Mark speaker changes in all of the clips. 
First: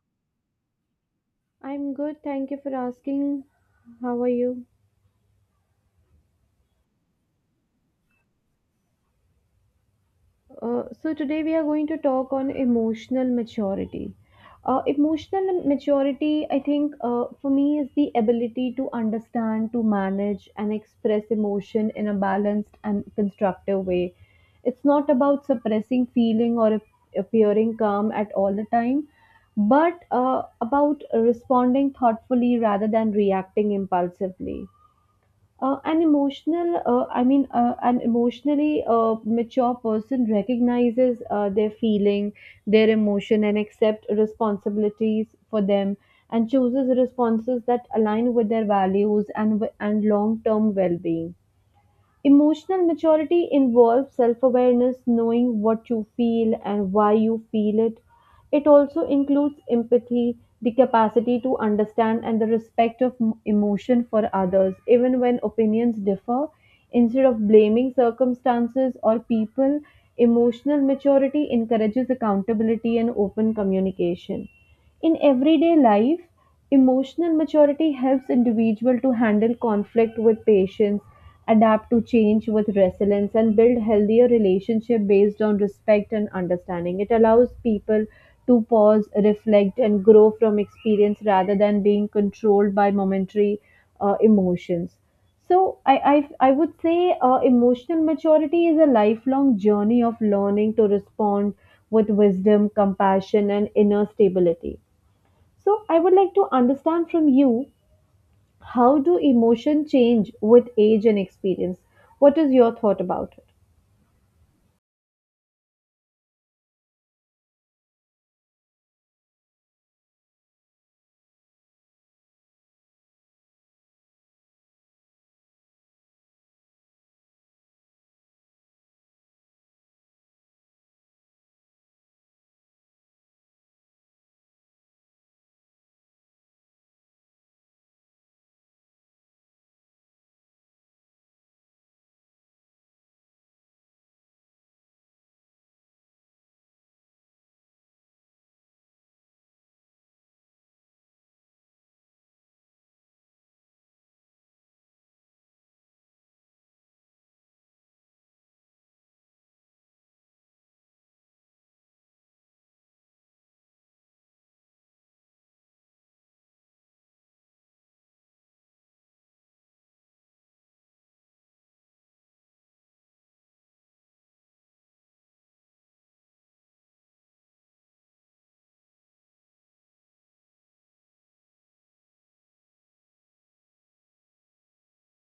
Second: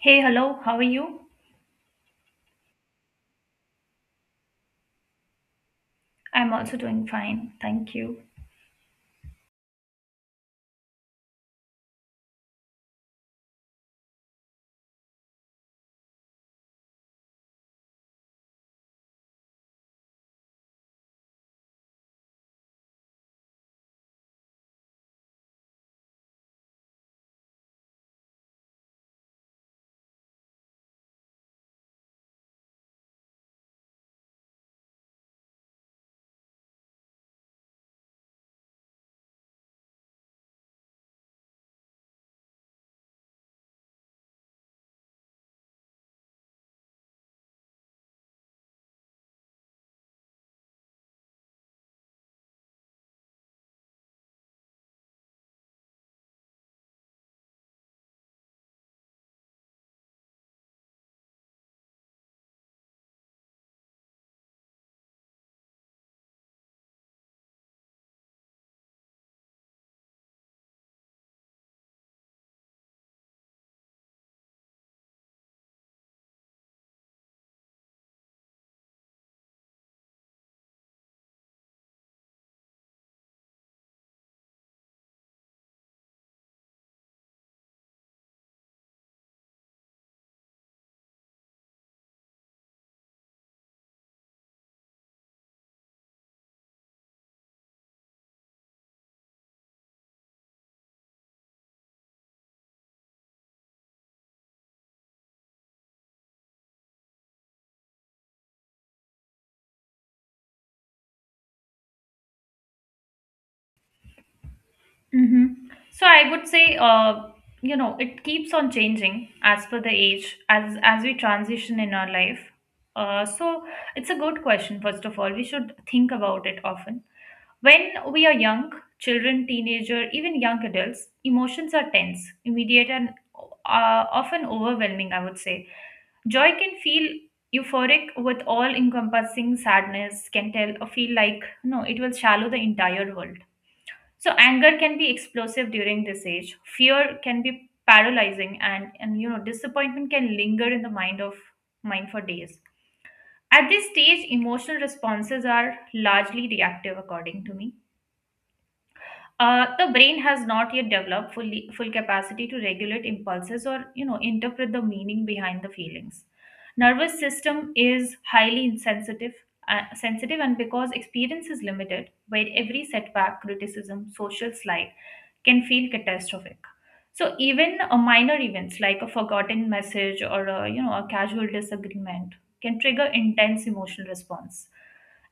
Speaker 1: Hey, hello, how are you?
Speaker 2: I'm good, thank you for asking. How are you?
Speaker 1: I'm also doing fine, thank you.
Speaker 2: So today we are going to talk on emotional maturity. Emotional maturity, I think, for me is the ability to understand, to manage, and express emotion in a balanced and constructive way. It's not about suppressing feeling or appearing calm at all the time, but about responding thoughtfully rather than reacting impulsively. An emotionally mature person recognizes their feeling, their emotion, and accept responsibilities for them, and chooses responses that align with their values and long-term well-being. Emotional maturity involves self awareness, knowing what you feel and why you feel it. It also includes empathy, the capacity to understand, and the respect of emotion for others, even when opinions differ. Instead of blaming circumstances or people, emotional maturity encourages accountability and open communication. In everyday life, emotional maturity helps individual to handle conflict with patience, adapt to change with resilience and build healthier relationship based on respect and understanding. It allows people to pause, reflect and grow from experience rather than being controlled by momentary emotions. So I would say emotional maturity is a lifelong journey of learning to respond with wisdom, compassion and inner stability. So I would like to understand from you, how do emotion change with age and experience? What is your thought about it?
Speaker 1: Mm-hmm. So I would say, you know, it keeps on changing as per the age, as we transition in our life. So it's a good question. First of all, we should think about it often. When we are young, children, teenager, even young adults, emotions are tense, immediate, and often overwhelming. I would say joy can feel euphoric with all encompassing sadness can tell or feel like no it will shallow the entire world so anger can be explosive during this age. Fear can be paralyzing, and you know disappointment can linger in the mind of mind for days. At this stage, emotional responses are largely reactive, according to me. The brain has not yet developed fully, full capacity to regulate impulses or you know interpret the meaning behind the feelings. Nervous system is highly insensitive, sensitive, and because experience is limited, where every setback, criticism, social slight can feel catastrophic. So even a minor events like a forgotten message or a, you know a casual disagreement can trigger intense emotional response.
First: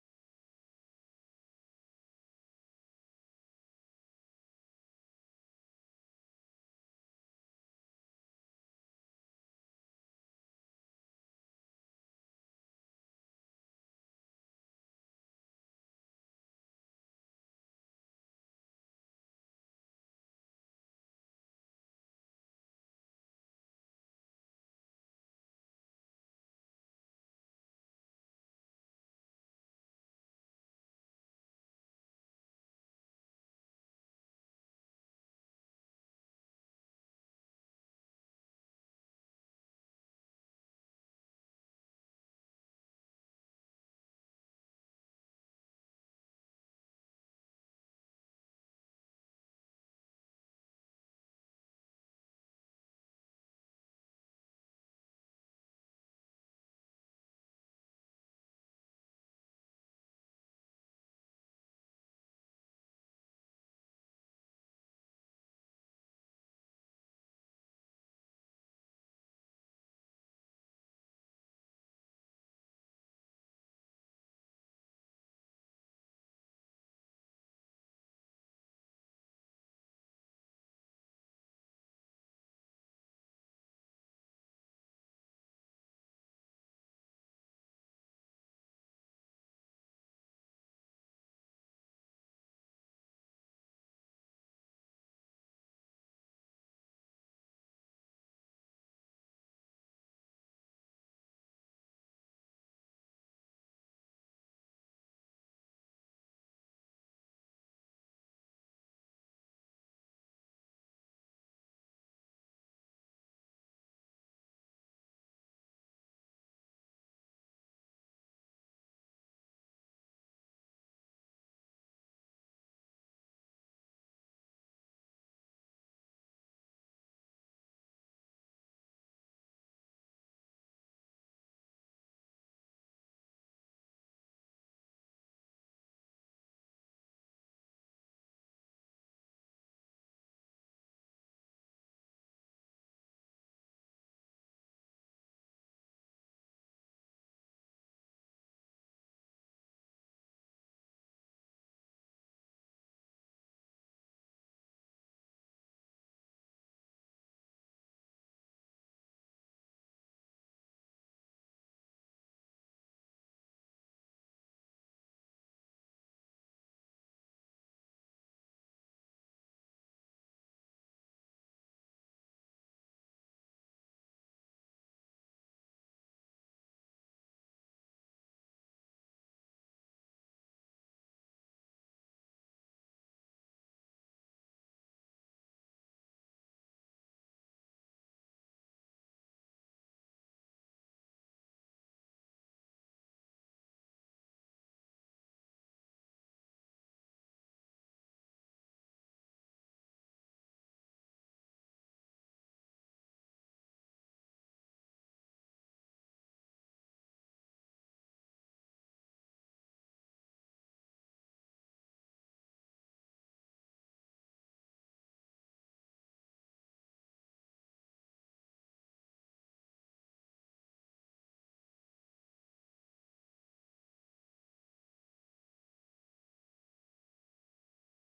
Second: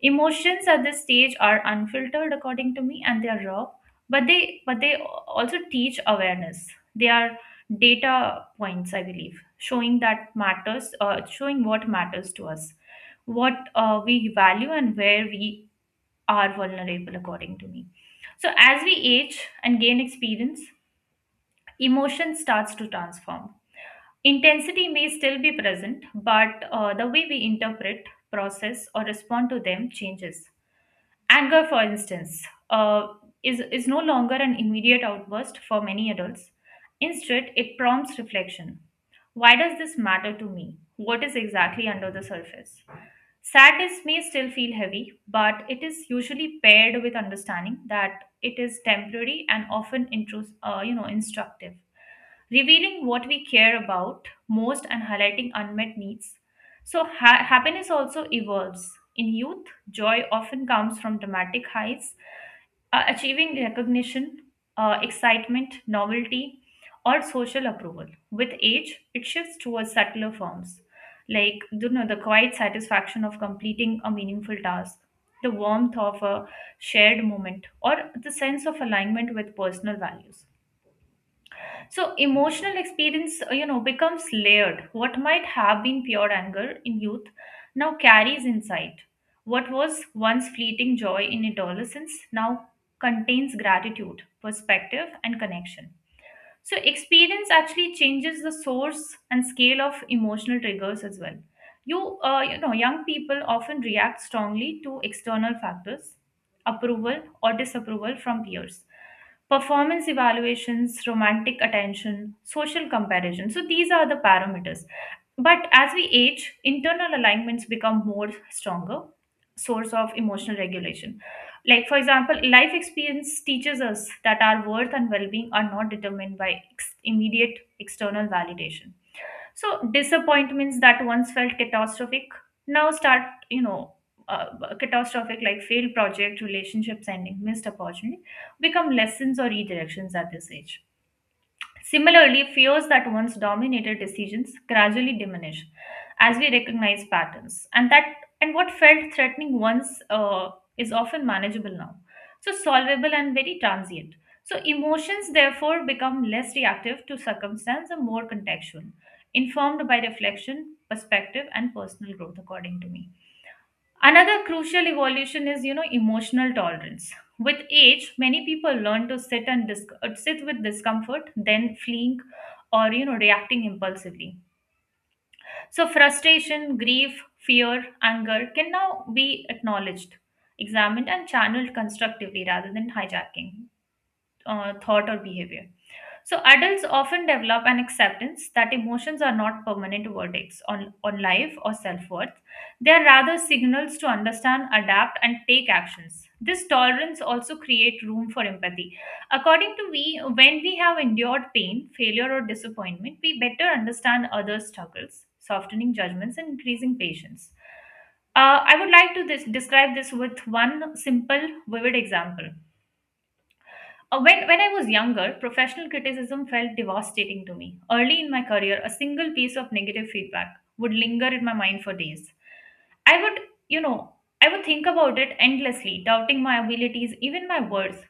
Speaker 1: Emotions at this stage are unfiltered, according to me, and they are raw but they also teach awareness, they are data points, I believe, showing that matters, showing what matters to us, what we value and where we are vulnerable, according to me. So as we age and gain experience, emotion starts to transform, intensity may still be present, but the way we interpret, process or respond to them changes. Anger, for instance, uh, is no longer an immediate outburst for many adults. Instead, it prompts reflection. Why does this matter to me? What is exactly under the surface? Sadness may still feel heavy, but it is usually paired with understanding that it is temporary and often you know, instructive, revealing what we care about most and highlighting unmet needs. So, happiness also evolves. In youth, joy often comes from dramatic highs, achieving recognition, excitement, novelty, or social approval. With age, it shifts towards subtler forms, like you know, the quiet satisfaction of completing a meaningful task, the warmth of a shared moment, or the sense of alignment with personal values. So emotional experience, you know, becomes layered. What might have been pure anger in youth now carries insight. What was once fleeting joy in adolescence now contains gratitude, perspective, and connection. So, experience actually changes the source and scale of emotional triggers as well. You know, young people often react strongly to external factors, approval or disapproval from peers, performance evaluations, romantic attention, social comparison. So, these are the parameters. But as we age, internal alignments become more stronger source of emotional regulation. Like for example, life experience teaches us that our worth and well-being are not determined by immediate external validation. So disappointments that once felt catastrophic now start, you know, uh, catastrophic like failed project, relationships ending, missed opportunity become lessons or redirections at this age. Similarly, fears that once dominated decisions gradually diminish as we recognize patterns, and that and what felt threatening once is often manageable now, so solvable and very transient. So emotions therefore become less reactive to circumstance and more contextual, informed by reflection, perspective, and personal growth, according to me. Another crucial evolution is, you know, emotional tolerance. With age, many people learn to sit with discomfort, then fleeing or you know reacting impulsively. So frustration, grief, fear, anger can now be acknowledged, examined, and channeled constructively rather than hijacking thought or behavior. So adults often develop an acceptance that emotions are not permanent verdicts on life or self-worth. They are rather signals to understand, adapt, and take actions. This tolerance also creates room for empathy. According to me, when we have endured pain, failure, or disappointment, we better understand others' struggles, softening judgments, and increasing patience. I would like to this, describe this with one simple, vivid example. When I was younger, professional criticism felt devastating to me. Early in my career, a single piece of negative feedback would linger in my mind for days. I would, you know, I would think about it endlessly, doubting my abilities, even my worth.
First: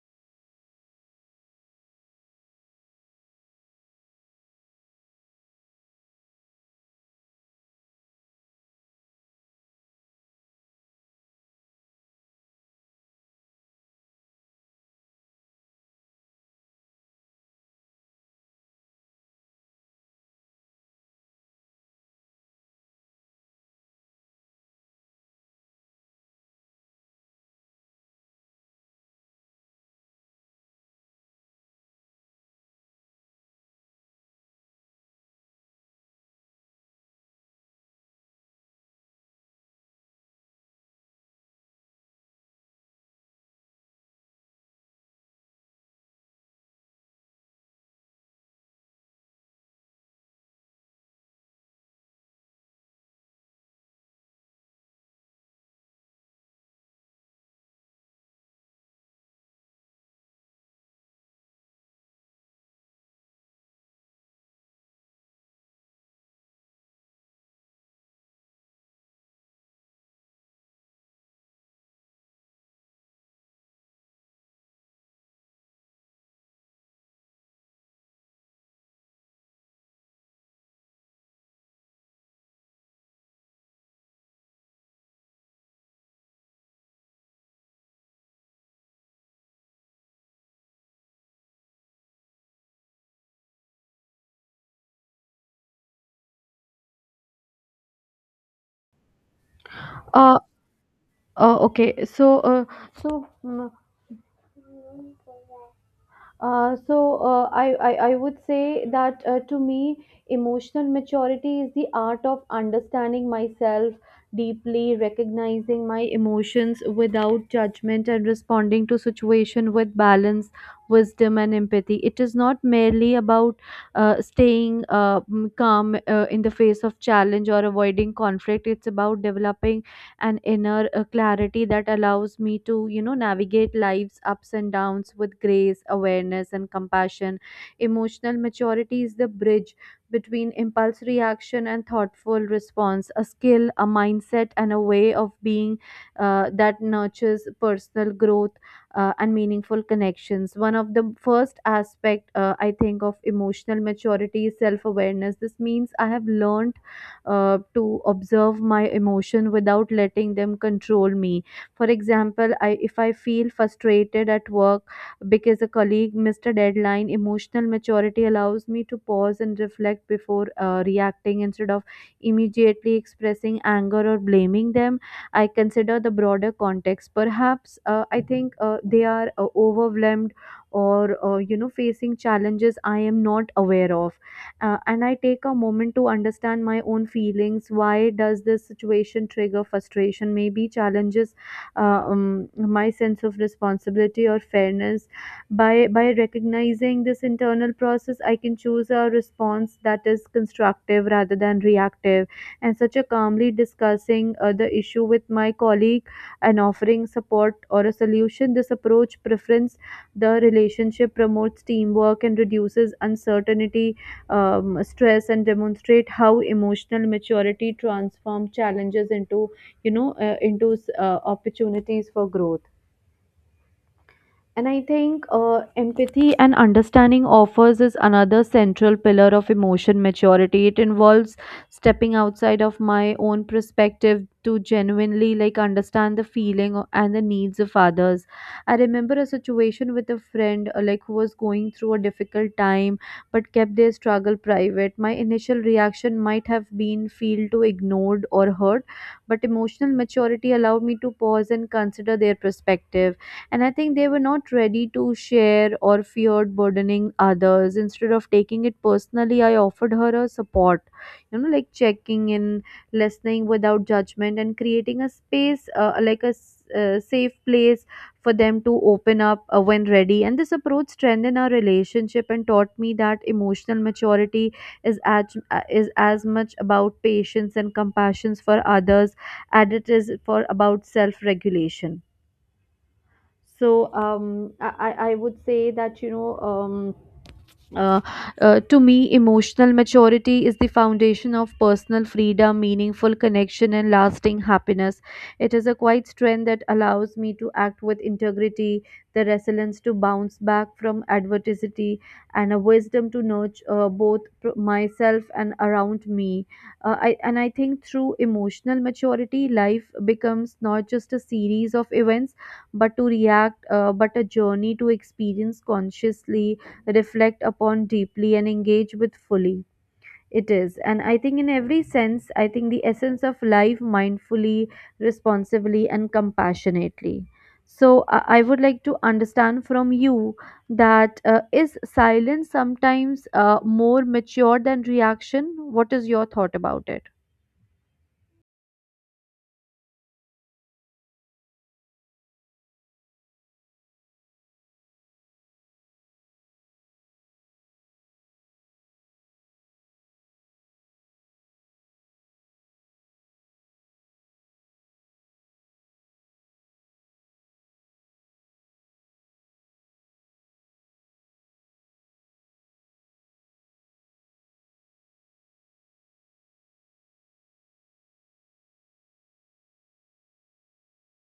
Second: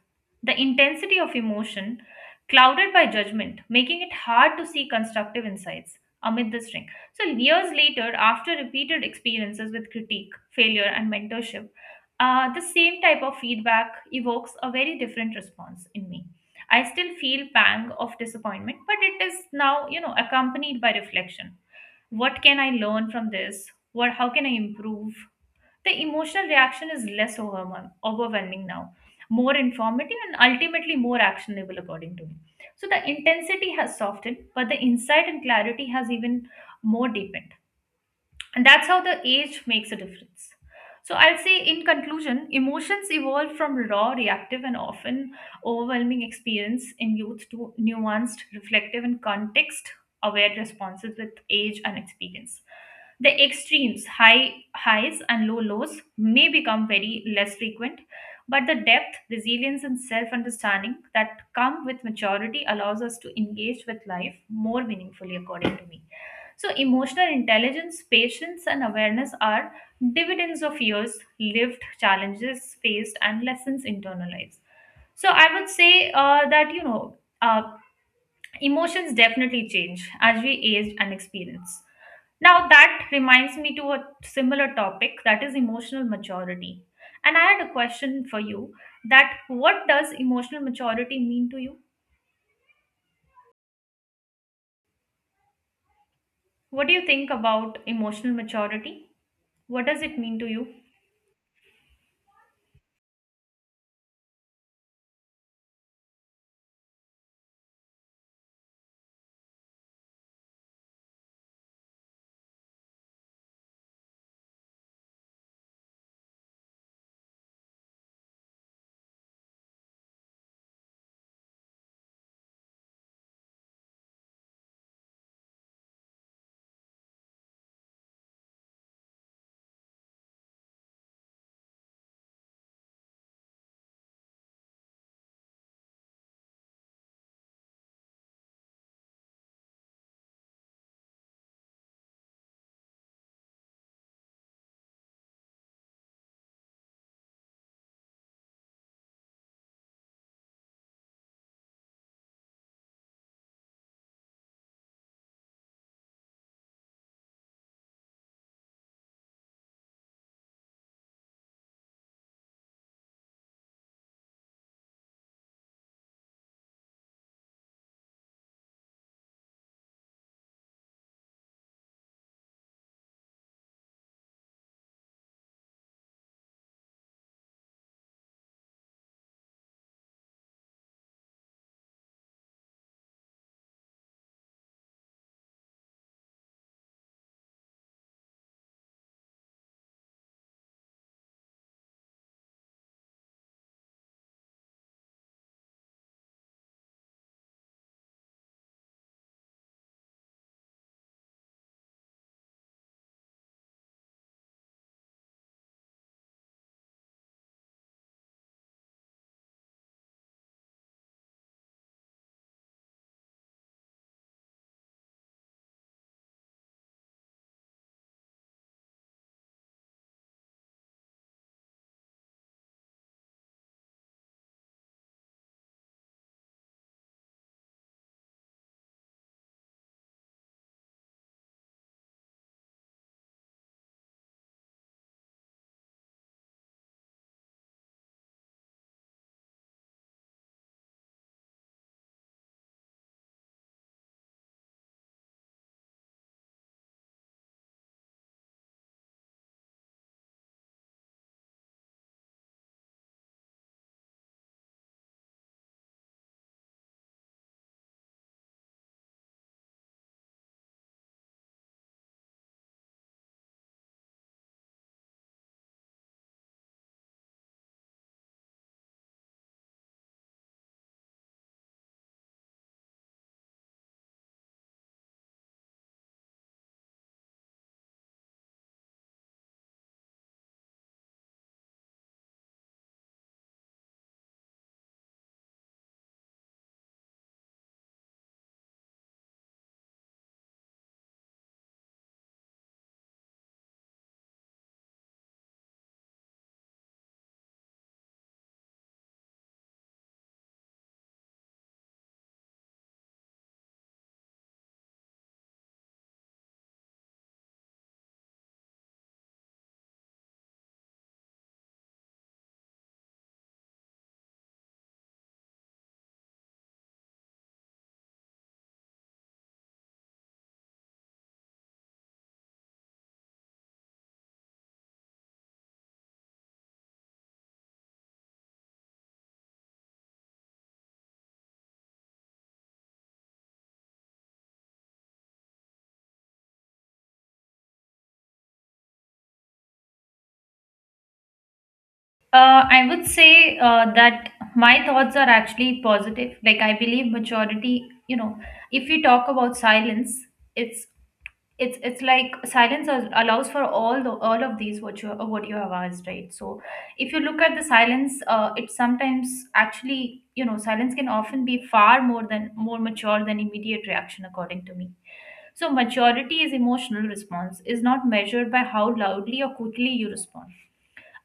Speaker 1: The intensity of emotion, clouded by judgment, making it hard to see constructive insights amid the string. So, years later, after repeated experiences with critique, failure, and mentorship, the same type of feedback evokes a very different response in me. I still feel pang of disappointment, but it is now, you know, accompanied by reflection. What can I learn from this? What how can I improve? The emotional reaction is less overwhelming now, more informative and ultimately more actionable, according to me. So the intensity has softened, but the insight and clarity has even more deepened, and that's how the age makes a difference. So I'll say in conclusion, emotions evolve from raw, reactive, and often overwhelming experience in youth to nuanced, reflective, and context aware responses with age and experience. The extremes, high highs and low lows, may become very less frequent, but the depth, resilience, and self understanding that come with maturity allows us to engage with life more meaningfully, according to me. So, emotional intelligence, patience, and awareness are dividends of years lived, challenges faced, and lessons internalized. So, I would say emotions definitely change as we age and experience. Now, that reminds me to a similar topic that is emotional maturity. And I had a question for you that what does emotional maturity mean to you? What do you think about emotional maturity? What does it mean
Speaker 2: Uh,
Speaker 1: to you?
Speaker 2: okay. So, so. Mm, so I would say that, to me, emotional maturity is the art of understanding myself deeply, recognizing my emotions without judgment, and responding to situation with balance, wisdom, and empathy. It is not merely about staying calm in the face of challenge or avoiding conflict. It's about developing an inner clarity that allows me to, you know, navigate life's ups and downs with grace, awareness, and compassion. Emotional maturity is the bridge between impulse reaction and thoughtful response, a skill, a mindset, and a way of being that nurtures personal growth and meaningful connections. One of the first aspect, I think, of emotional maturity is self awareness. This means I have learned to observe my emotion without letting them control me. For example, I if I feel frustrated at work because a colleague missed a deadline, emotional maturity allows me to pause and reflect before reacting. Instead of immediately expressing anger or blaming them, I consider the broader context. Perhaps I think they are overwhelmed or, you know, facing challenges I am not aware of, and I take a moment to understand my own feelings. Why does this situation trigger frustration? Maybe challenges my sense of responsibility or fairness. By recognizing this internal process, I can choose a response that is constructive rather than reactive, and such a calmly discussing the issue with my colleague and offering support or a solution. This approach preference the relationship, promotes teamwork and reduces uncertainty, stress and demonstrate how emotional maturity transforms challenges into, into opportunities for growth. And I think, empathy and understanding offers is another central pillar of emotion maturity. It involves stepping outside of my own perspective to genuinely like understand the feeling and the needs of others. I remember a situation with a friend, like, who was going through a difficult time but kept their struggle private. My initial reaction might have been feel to ignored or hurt, but emotional maturity allowed me to pause and consider their perspective, and I think they were not ready to share or feared burdening others. Instead of taking it personally, I offered her a support, you know, like checking in, listening without judgment and creating a space, like a safe place for them to open up when ready. And this approach strengthened our relationship and taught me that emotional maturity is as much about patience and compassion for others as it is for about self regulation. So, I would say that, you know, uh, to me, emotional maturity is the foundation of personal freedom, meaningful connection, and lasting happiness. It is a quiet strength that allows me to act with integrity, the resilience to bounce back from adversity, and a wisdom to nurture, both myself and around me. And I think through emotional maturity, life becomes not just a series of events, but to react, but a journey to experience consciously, reflect upon deeply and engage with fully. It is, and I think in every sense, I think the essence of life mindfully, responsibly and compassionately. So I would like to understand from you that, is silence sometimes more mature than reaction? What is your thought about it?
Speaker 1: I would say that my thoughts are actually positive. Like I believe majority, you know, if we talk about silence, it's it's like silence allows for all of these what you have asked, right? So if you look at the silence, it sometimes actually you know silence can often be far more than more mature than immediate reaction, according to me. So maturity is emotional response is not measured by how loudly or quickly you respond,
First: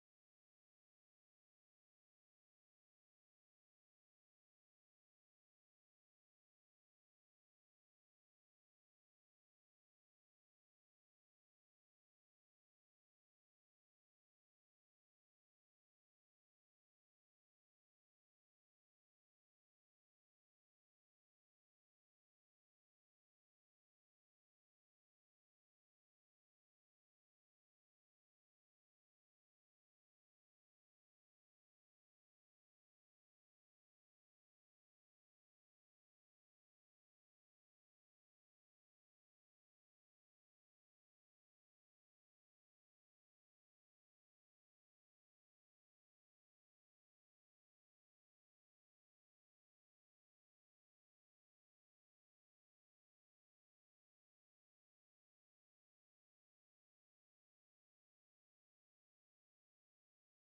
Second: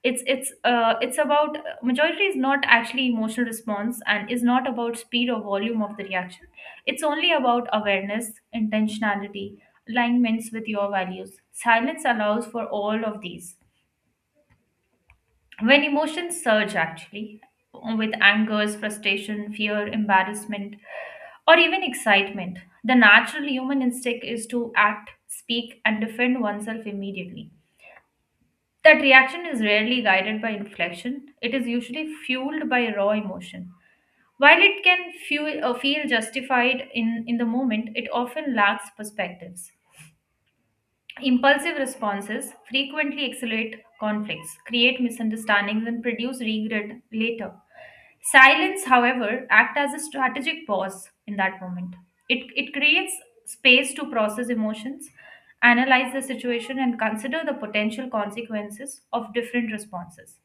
Speaker 1: it's about majority is not actually emotional response and is not about speed or volume of the reaction, it's only about awareness, intentionality, alignments with your values. Silence allows for all of these. When emotions surge actually, with angers, frustration, fear, embarrassment, or even excitement, the natural human instinct is to act, speak and defend oneself immediately. That reaction is rarely guided by inflection, it is usually fueled by raw emotion. While it can feel, feel justified in the moment, it often lacks perspectives. Impulsive responses frequently accelerate conflicts, create misunderstandings, and produce regret later. Silence, however, acts as a strategic pause in that moment. It creates space to process emotions, analyze the situation, and consider the potential consequences of different responses.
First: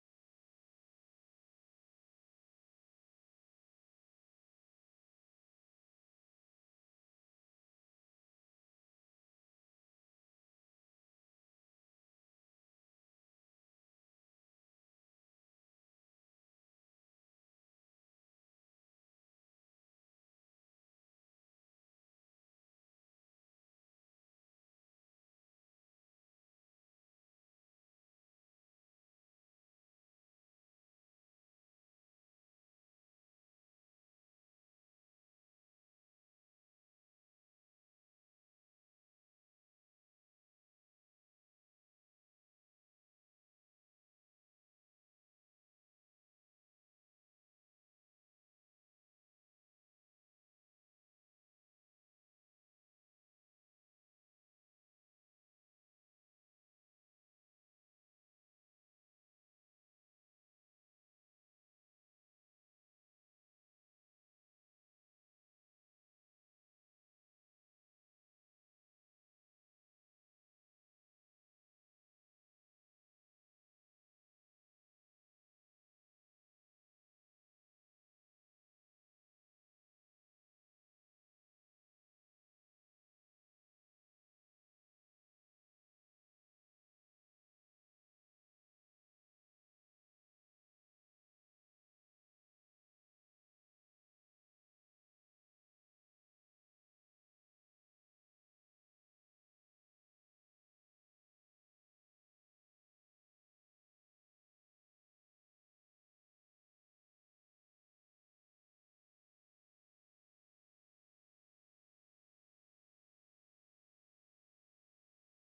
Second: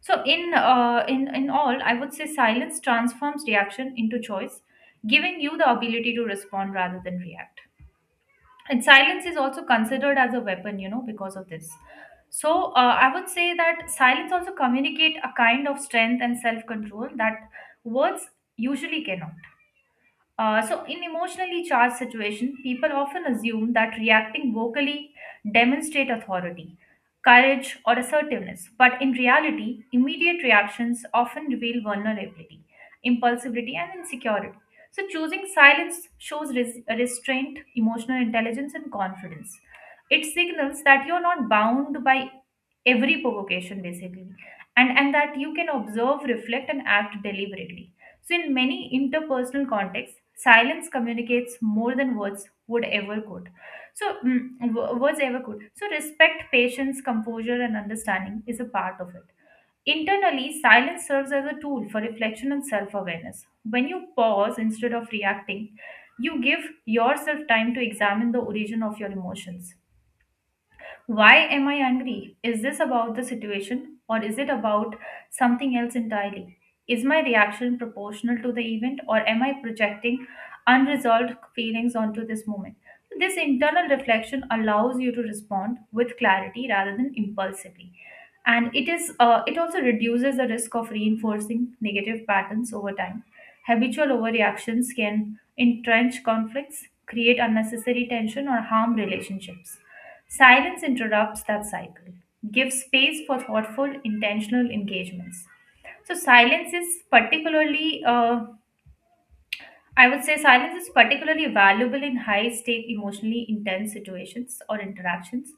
Speaker 1: So, in all, I would say silence transforms reaction into choice, giving you the ability to respond rather than react. And silence is also considered as a weapon, you know, because of this. So I would say that silence also communicate a kind of strength and self control that words usually cannot. So, in emotionally charged situations, people often assume that reacting vocally demonstrate authority, courage, or assertiveness. But in reality, immediate reactions often reveal vulnerability, impulsivity, and insecurity. So, choosing silence shows restraint, emotional intelligence, and confidence. It signals that you're not bound by every provocation, basically, and that you can observe, reflect, and act deliberately. So, in many interpersonal contexts, silence communicates more than words would ever could. So, words ever could. So, respect, patience, composure, and understanding is a part of it. Internally, silence serves as a tool for reflection and self awareness. When you pause instead of reacting, you give yourself time to examine the origin of your emotions. Why am I angry? Is this about the situation or is it about something else entirely? Is my reaction proportional to the event or am I projecting unresolved feelings onto this moment? This internal reflection allows you to respond with clarity rather than impulsively. And it is it also reduces the risk of reinforcing negative patterns over time. Habitual overreactions can entrench conflicts, create unnecessary tension or harm relationships. Silence interrupts that cycle, gives space for thoughtful, intentional engagements. So, silence is particularly I would say silence is particularly valuable in high stake, emotionally intense situations or interactions.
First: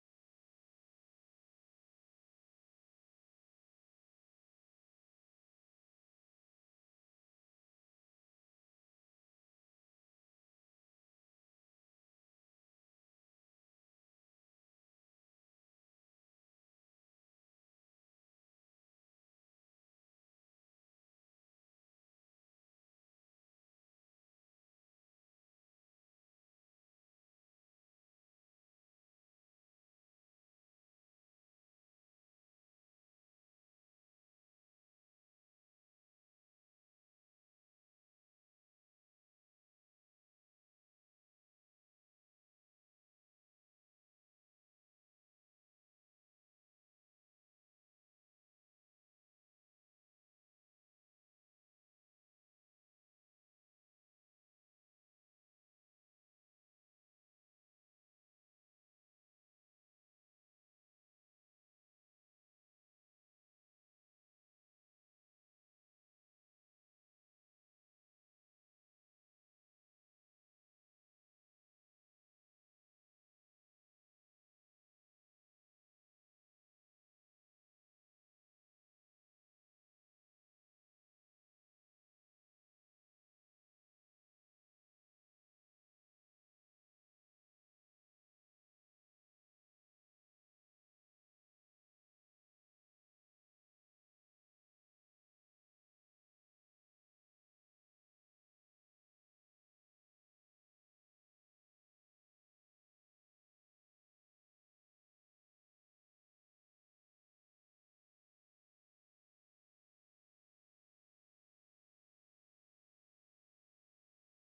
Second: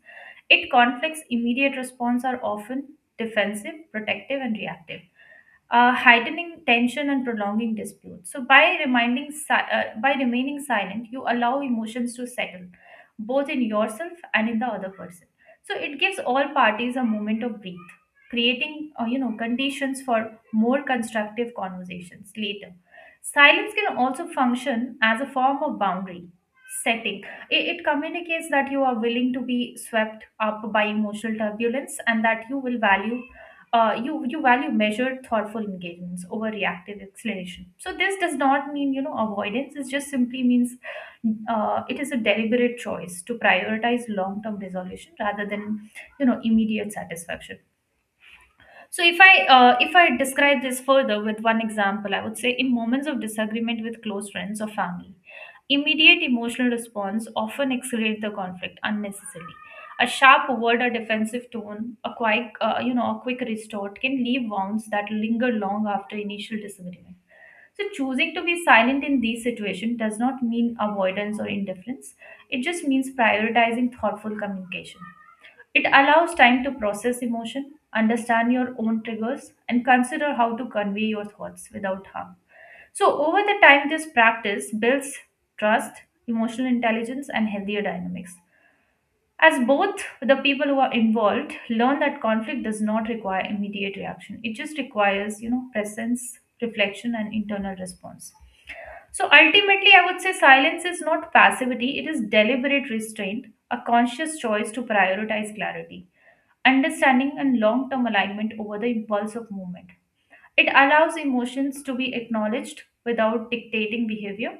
Speaker 1: It conflicts immediate response are often defensive, protective, and reactive, heightening tension and prolonging disputes. So, by remaining silent, you allow emotions to settle, both in yourself and in the other person. So, it gives all parties a moment of breath, creating conditions for more constructive conversations later. Silence can also function as a form of boundary setting. It communicates that you are willing to be swept up by emotional turbulence and that you will value. You value measured thoughtful engagements over reactive explanation, so this does not mean avoidance it just simply means it is a deliberate choice to prioritize long term resolution rather than immediate satisfaction. So if I describe this further with one example, I would say in moments of disagreement with close friends or family, immediate emotional response often escalate the conflict unnecessarily. A sharp word, a defensive tone, a quick a quick retort can leave wounds that linger long after initial disagreement. So choosing to be silent in these situations does not mean avoidance or indifference. It just means prioritizing thoughtful communication. It allows time to process emotion, understand your own triggers, and consider how to convey your thoughts without harm. So, over the time, this practice builds trust, emotional intelligence, and healthier dynamics, as both the people who are involved learn that conflict does not require immediate reaction, it just requires, you know, presence, reflection, and internal response. So, ultimately, I would say silence is not passivity, it is deliberate restraint, a conscious choice to prioritize clarity, understanding, and long term alignment over the impulse of movement. It allows emotions to be acknowledged without dictating behavior,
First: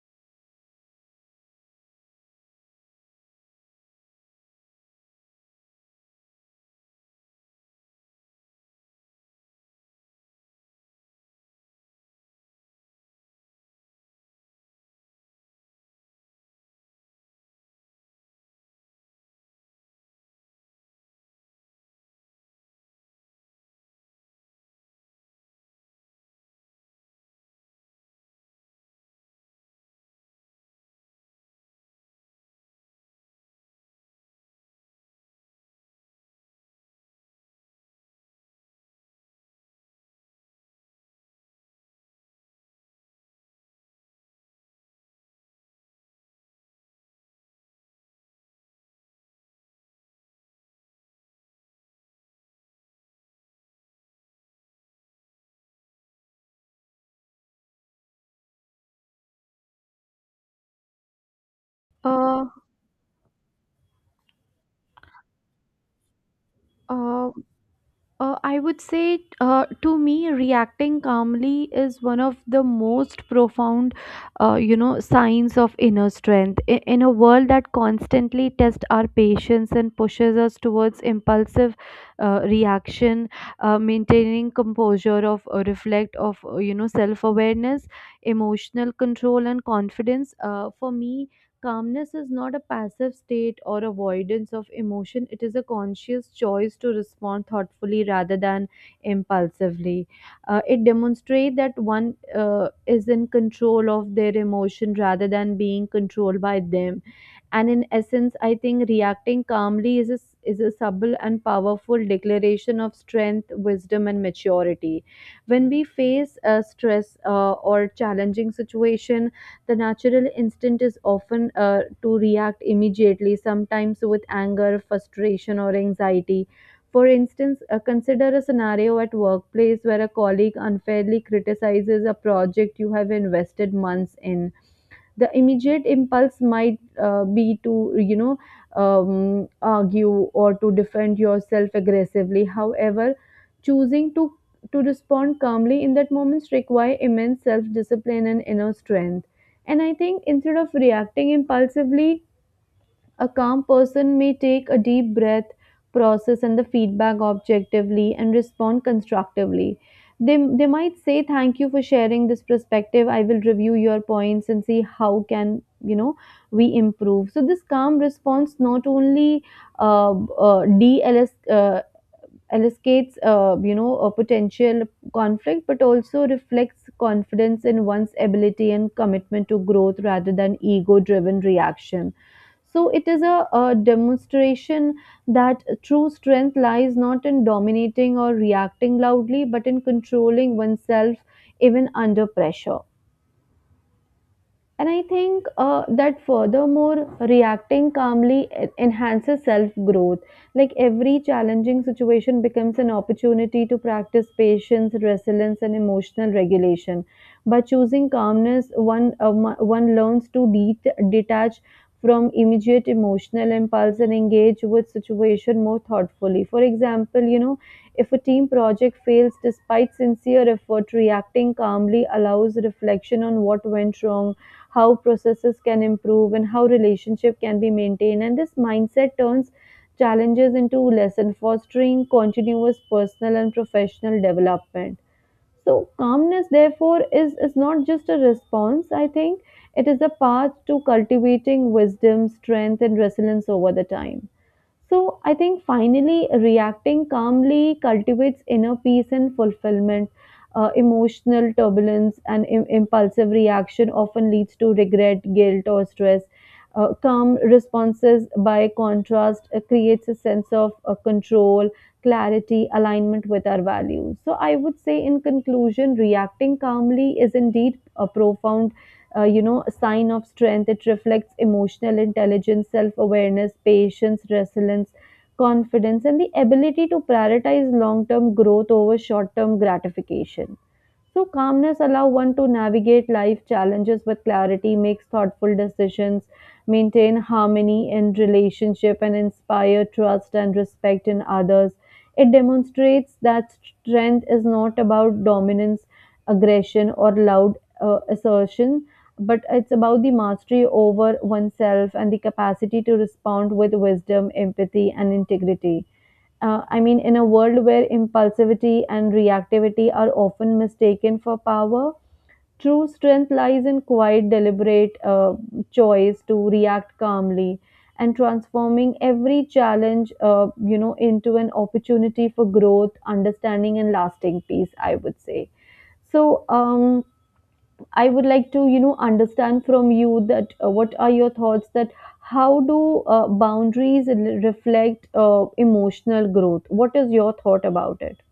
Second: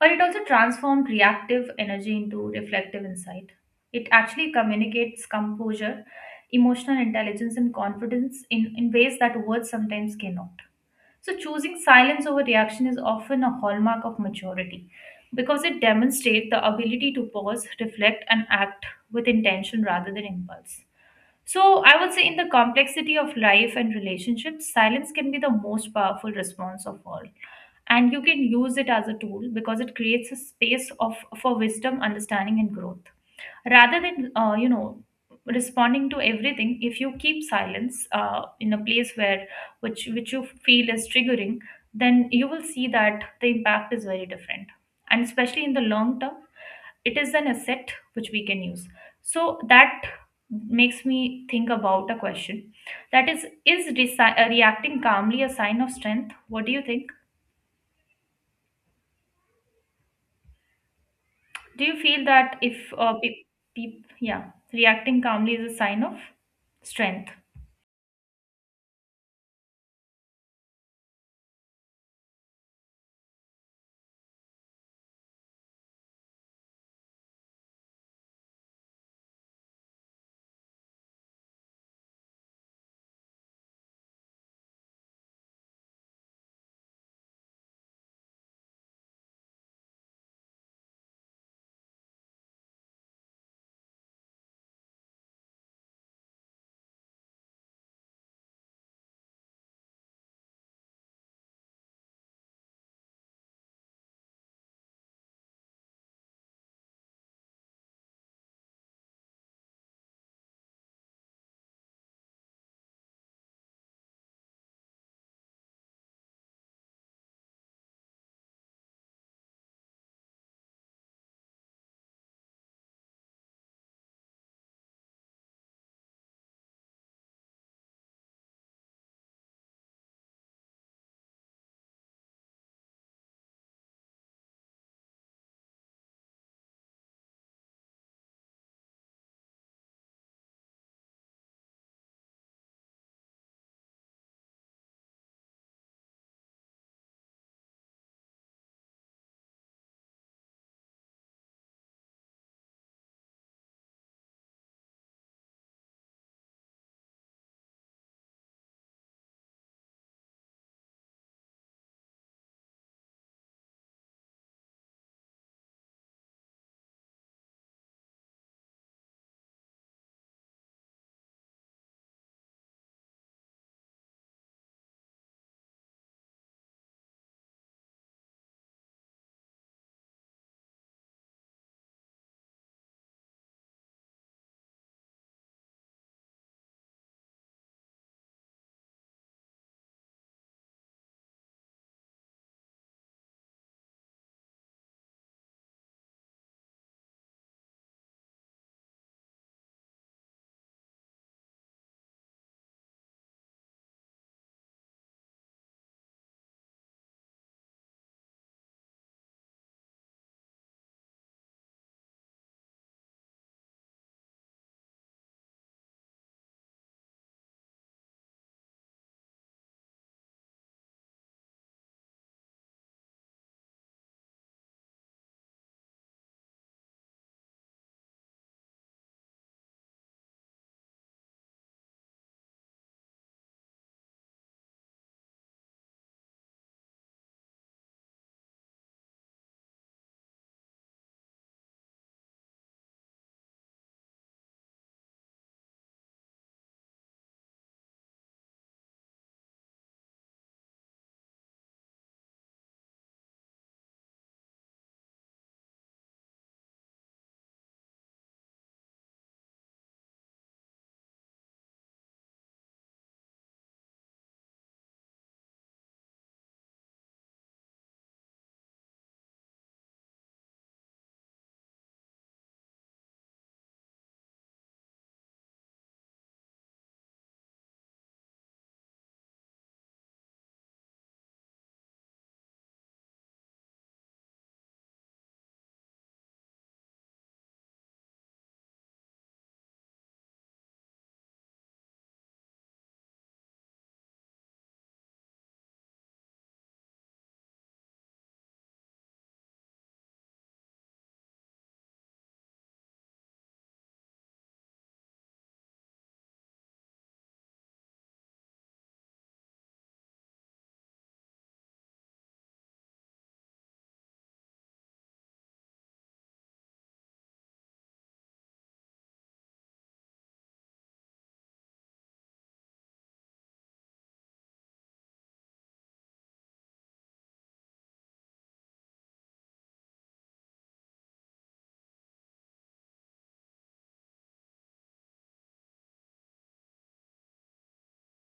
Speaker 1: or it also transforms reactive energy into reflective insight. It actually communicates composure, emotional intelligence, and confidence in ways that words sometimes cannot. So, choosing silence over reaction is often a hallmark of maturity because it demonstrates the ability to pause, reflect, and act with intention rather than impulse. So, I would say in the complexity of life and relationships, silence can be the most powerful response of all. And you can use it as a tool because it creates a space of, for wisdom, understanding, and growth. Rather than responding to everything, if you keep silence in a place where which you feel is triggering, then you will see that the impact is very different. And especially in the long term, it is an asset which we can use, so that makes me think about a question: that is reacting calmly a sign of strength? What do you think? Do you feel
Speaker 2: Uh,
Speaker 1: that if pe- pe- yeah, reacting calmly is a sign of
Speaker 2: uh,
Speaker 1: strength?
Speaker 2: I would say, to me, reacting calmly is one of the most profound, you know, signs of inner strength. I- in a world that constantly tests our patience and pushes us towards impulsive reaction, maintaining composure of reflect of, you know, self awareness, emotional control, and confidence. For me, calmness is not a passive state or avoidance of emotion. It is a conscious choice to respond thoughtfully rather than impulsively. It demonstrates that one is in control of their emotion rather than being controlled by them. And in essence, I think reacting calmly is is a subtle and powerful declaration of strength, wisdom, and maturity. When we face stress or challenging situation, the natural instinct is often to react immediately, sometimes with anger, frustration, or anxiety. For instance, consider a scenario at workplace where a colleague unfairly criticizes a project you have invested months in. The immediate impulse might be to, you know, argue or to defend yourself aggressively. However, choosing to respond calmly in that moments require immense self discipline and inner strength. And I think instead of reacting impulsively, a calm person may take a deep breath, process and the feedback objectively, and respond constructively. They might say thank you for sharing this perspective, I will review your points and see how can, you know, we improve. So this calm response not only de uh elucidates, you know, a potential conflict, but also reflects confidence in one's ability and commitment to growth rather than ego-driven reaction. So it is a demonstration that true strength lies not in dominating or reacting loudly, but in controlling oneself even under pressure. And I think, that furthermore, reacting calmly enhances self growth. Like every challenging situation becomes an opportunity to practice patience, resilience, and emotional regulation. By choosing calmness, one, one learns to detach from immediate emotional impulse and engage with situation more thoughtfully. For example, you know, if a team project fails despite sincere effort, reacting calmly allows reflection on what went wrong, how processes can improve and how relationship can be maintained. And this mindset turns challenges into lesson, fostering continuous personal and professional development. So calmness therefore is not just a response. I think it is a path to cultivating wisdom, strength and resilience over the time. So I think finally reacting calmly cultivates inner peace and fulfillment. Emotional turbulence and impulsive reaction often leads to regret, guilt, or stress. Calm responses, by contrast, creates a sense of, control, clarity, alignment with our values. So I would say, in conclusion, reacting calmly is indeed a profound, you know, a sign of strength. It reflects emotional intelligence, self-awareness, patience, resilience, confidence and the ability to prioritize long-term growth over short-term gratification. So, calmness allows one to navigate life challenges with clarity, makes thoughtful decisions, maintain harmony in relationship, and inspire trust and respect in others. It demonstrates that strength is not about dominance, aggression, or loud assertion, but it's about the mastery over oneself and the capacity to respond with wisdom, empathy, and integrity. In a world where impulsivity and reactivity are often mistaken for power, true strength lies in quiet, deliberate choice to react calmly and transforming every challenge, you know, into an opportunity for growth, understanding, and lasting peace, I would say. So I would like to, you know, understand from you that, what are your thoughts that how do, boundaries reflect emotional growth? What is your thought about it?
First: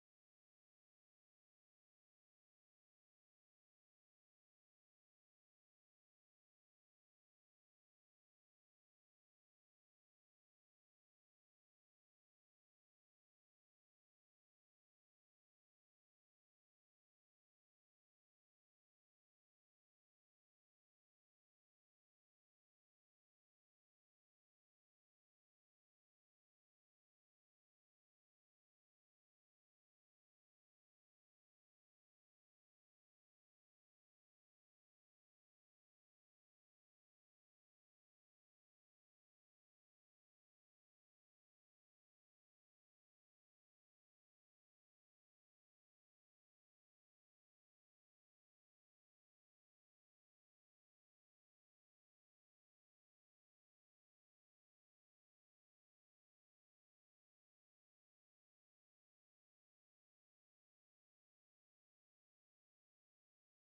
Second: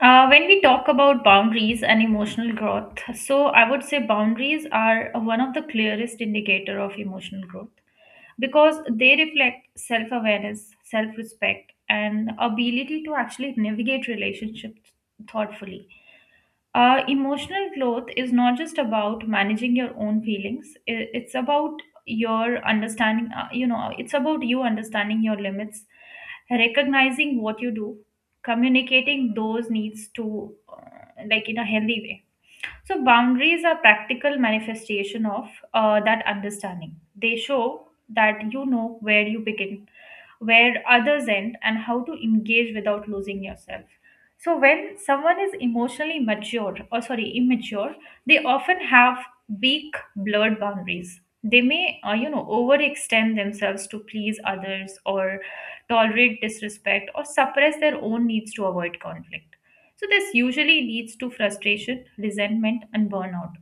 Speaker 1: When we talk about boundaries and emotional growth, so I would say boundaries are one of the clearest indicator of emotional growth, because they reflect self awareness, self respect, and ability to actually navigate relationships thoughtfully. Emotional growth is not just about managing your own feelings, it's about your understanding, it's about you understanding your limits, recognizing what you do, communicating those needs to, uh, like, in a healthy way. So boundaries are practical manifestation of that understanding. They show that you know where you begin, where others end, and how to engage without losing yourself. So when someone is emotionally mature, or sorry, immature, they often have weak, blurred boundaries. They may, overextend themselves to please others, or tolerate disrespect, or suppress their own needs to avoid conflict. So, this usually leads to frustration, resentment, and burnout.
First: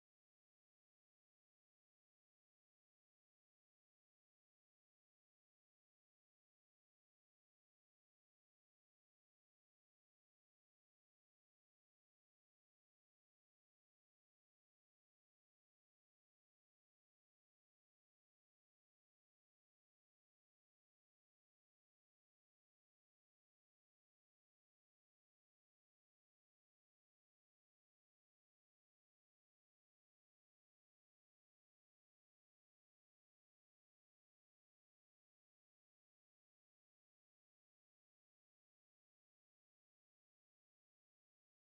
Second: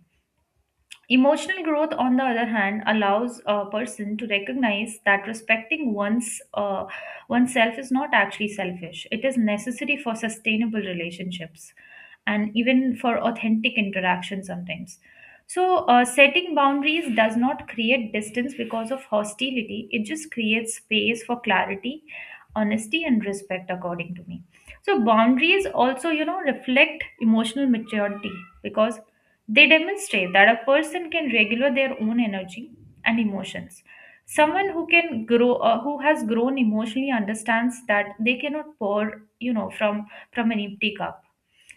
Speaker 1: Emotional growth, on the other hand, allows a person to recognize that respecting one's oneself is not actually selfish. It is necessary for sustainable relationships, and even for authentic interaction sometimes. So, setting boundaries does not create distance because of hostility. It just creates space for clarity, honesty, and respect, according to me. So, boundaries also, you know, reflect emotional maturity, because they demonstrate that a person can regulate their own energy and emotions. Someone who can grow, who has grown emotionally, understands that they cannot pour, you know, from an empty cup.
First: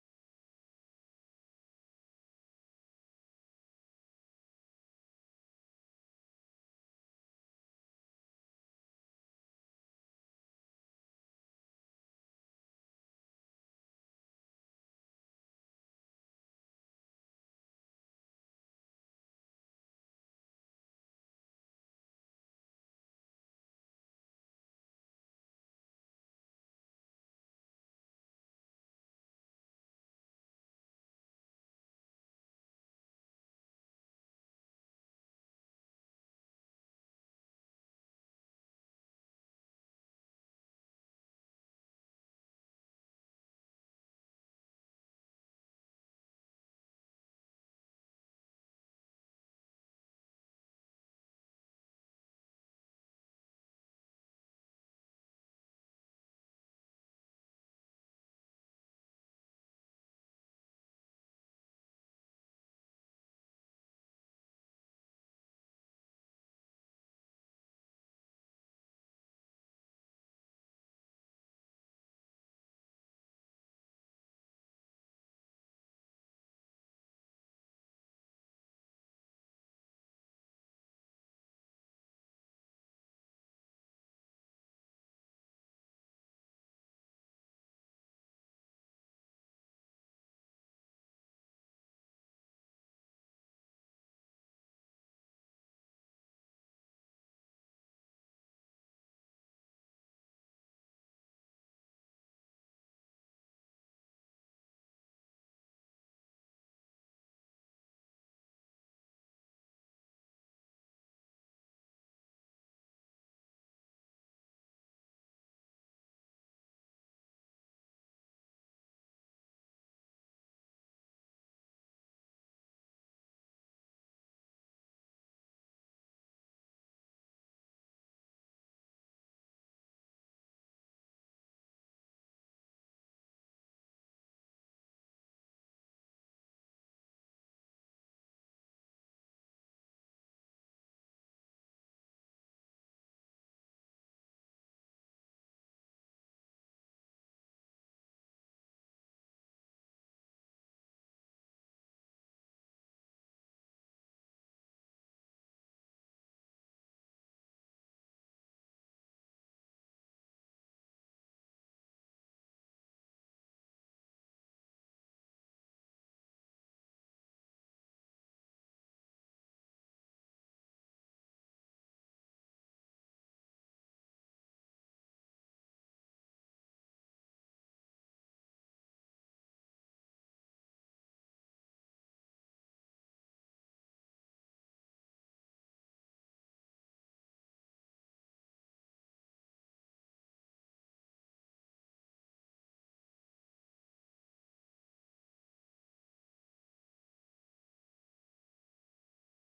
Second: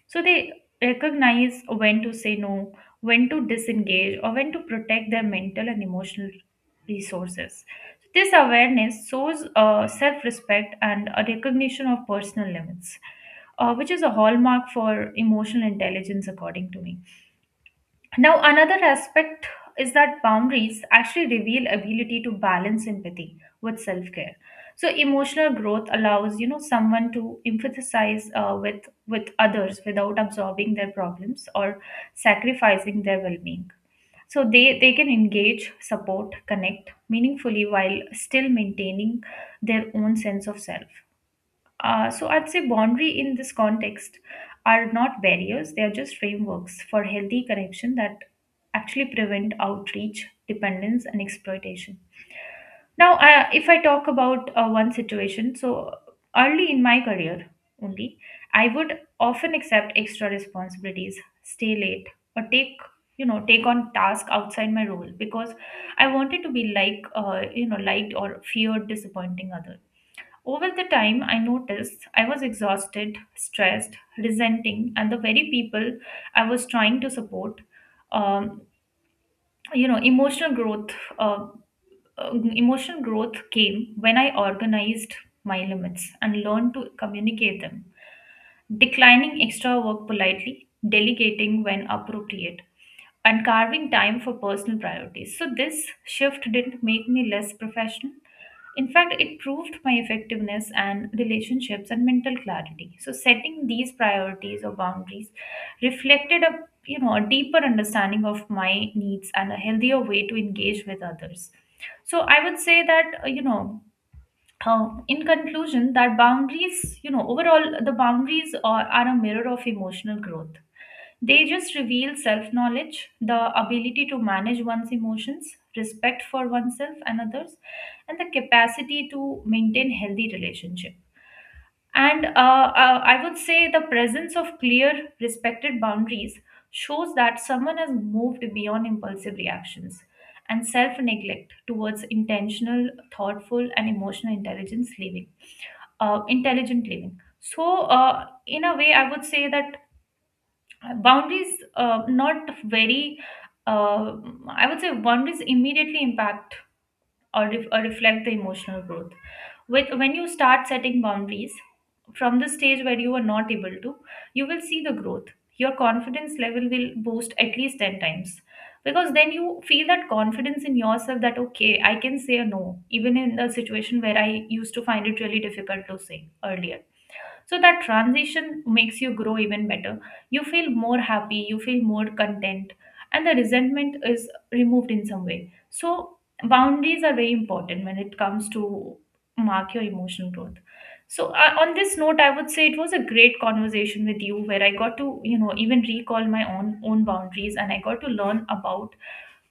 Speaker 1: So they recognize when to say no, when to disengage, or when to protect their mental and emotional resources. This awareness shows self-respect and a recognition of personal limits, which is a hallmark for emotional intelligence, according to me. Now, another aspect is that boundaries actually reveal ability to balance empathy with self-care. So, emotional growth allows, you know, someone to emphasize with others without absorbing their problems or sacrificing their well-being. So they can engage, support, connect meaningfully while still maintaining their own sense of self. So I'd say boundary in this context are not barriers, they are just frameworks for healthy connection that actually prevent outreach, dependence, and exploitation. Now, if I talk about one situation, so early in my career only, I would often accept extra responsibilities, stay late, or take, take on task outside my role because I wanted to be like, liked or feared disappointing others. Over the time, I noticed I was exhausted, stressed, resenting, and the very people I was trying to support. Um, you know, emotional growth. Uh, emotional growth came when I organized my limits and learned to communicate them, declining extra work politely, delegating when appropriate, and carving time for personal priorities. So, this shift didn't make me less professional. In fact, it proved my effectiveness and relationships and mental clarity. So, setting these priorities or boundaries reflected a a deeper understanding of my needs and a healthier way to engage with others. So, I would say that in conclusion, that boundaries, you know, overall, the boundaries are a mirror of emotional growth. They just reveal self knowledge, the ability to manage one's emotions, respect for oneself and others, and the capacity to maintain healthy relationships. And I would say the presence of clear, respected boundaries shows that someone has moved beyond impulsive reactions and self neglect towards intentional, thoughtful, and emotional intelligence living, intelligent living. So, in a way, I would say that boundaries, not very, uh, I would say boundaries immediately impact or, reflect the emotional growth with. When you start setting boundaries from the stage where you are not able to, you will see the growth. Your confidence level will boost at least 10 times, because then you feel that confidence in yourself that okay, I can say a no, even in the situation where I used to find it really difficult to say earlier. So that transition makes you grow even better. You feel more happy, you feel more content, and the resentment is removed in some way. So boundaries are very important when it comes to mark your emotional growth. So on this note, I would say it was a great conversation with you where I got to, you know, even recall my own boundaries, and I got to learn about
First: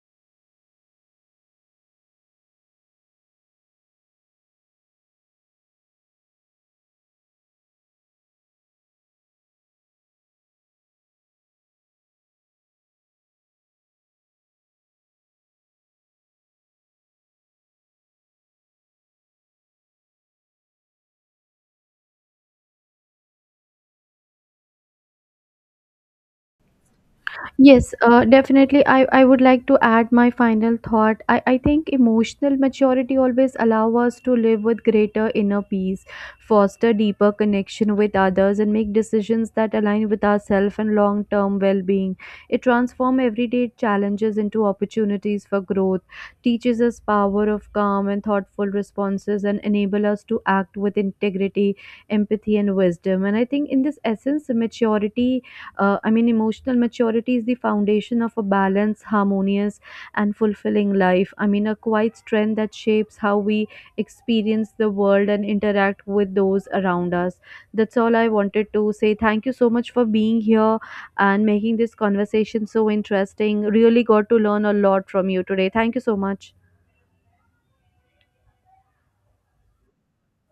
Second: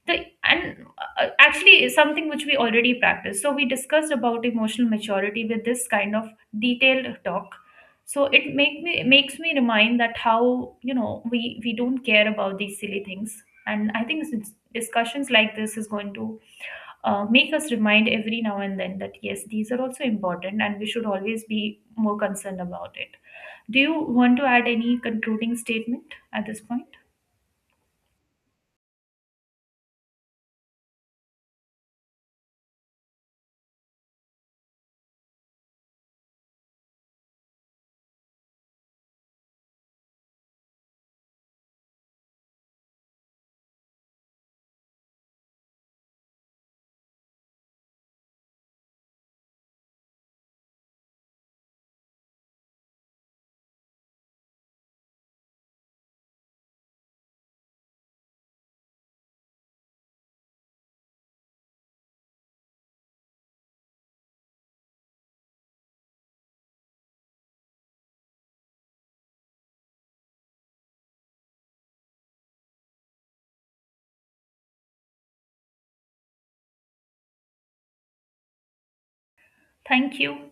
Speaker 1: the, and actually is something which we already practice. So we discussed about emotional maturity with this kind of detailed talk. So it makes me remind that how, you know, we don't care about these silly things, and I think discussions like this is going to make us remind every now and then that yes, these are also important and we should always be more concerned about it. Do you want to add any concluding statement at this point?
Speaker 2: Yes, definitely. I would like to add my final thought. I think emotional maturity always allow us to live with greater inner peace, foster deeper connection with others, and make decisions that align with ourselves and long term well being. It transforms everyday challenges into opportunities for growth, teaches us power of calm and thoughtful responses, and enable us to act with integrity, empathy, and wisdom. And I think in this essence, maturity, emotional maturity is the foundation of a balanced, harmonious, and fulfilling life. I mean, a quiet strength that shapes how we experience the world and interact with those around us. That's all I wanted to say. Thank you so much for being here and making this conversation so interesting. Really got to learn a lot from you today. Thank you so much.
Speaker 1: Thank you.